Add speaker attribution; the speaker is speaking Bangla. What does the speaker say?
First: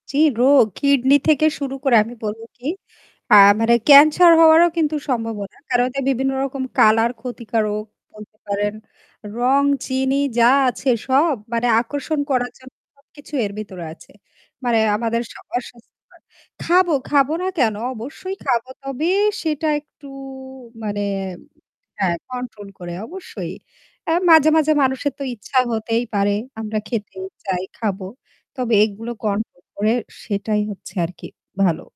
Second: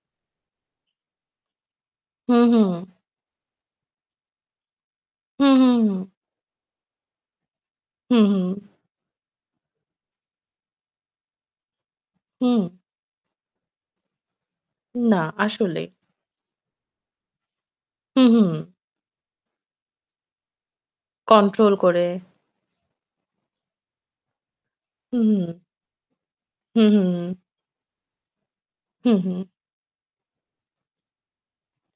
Speaker 1: জি রোগ কিডনি থেকে শুরু করে আমি বলব
Speaker 2: হুম,
Speaker 1: কি
Speaker 2: হুম।
Speaker 1: আ মানে ক্যান্সার হওয়ারও কিন্তু
Speaker 2: হুম,
Speaker 1: সম্ভবনা।
Speaker 2: হুম,
Speaker 1: কারণ
Speaker 2: হু।
Speaker 1: ওদের বিভিন্ন রকম কালার ক্ষতিকারক
Speaker 2: হুম,
Speaker 1: বলতে
Speaker 2: হুম।
Speaker 1: পারেন। রং চিনি যা আছে সব মানে আকর্ষণ করার
Speaker 2: হুম।
Speaker 1: জন্য সবকিছু এর ভিতরে আছে। মানে
Speaker 2: না,
Speaker 1: আমাদের স
Speaker 2: আসলে।
Speaker 1: অসসস্থ্যকর। খাবো, খাবো না কেন?
Speaker 2: হু,
Speaker 1: অবশ্যই খাবো।
Speaker 2: হু।
Speaker 1: তবে সেটা একটু মানে
Speaker 2: control করে।
Speaker 1: হ্যাঁ, কন্ট্রোল করে অবশ্যই। আ মাঝে, মাঝে মানুষের তো
Speaker 2: হুম।
Speaker 1: ইচ্ছা হতেই পারে। আমরা
Speaker 2: হুম, হুম,
Speaker 1: খেতেই
Speaker 2: হু।
Speaker 1: চাই, খাবো। তবে
Speaker 2: হু,
Speaker 1: এগুলো
Speaker 2: হু।
Speaker 1: control করে সেটাই হচ্ছে আরকি ভালো।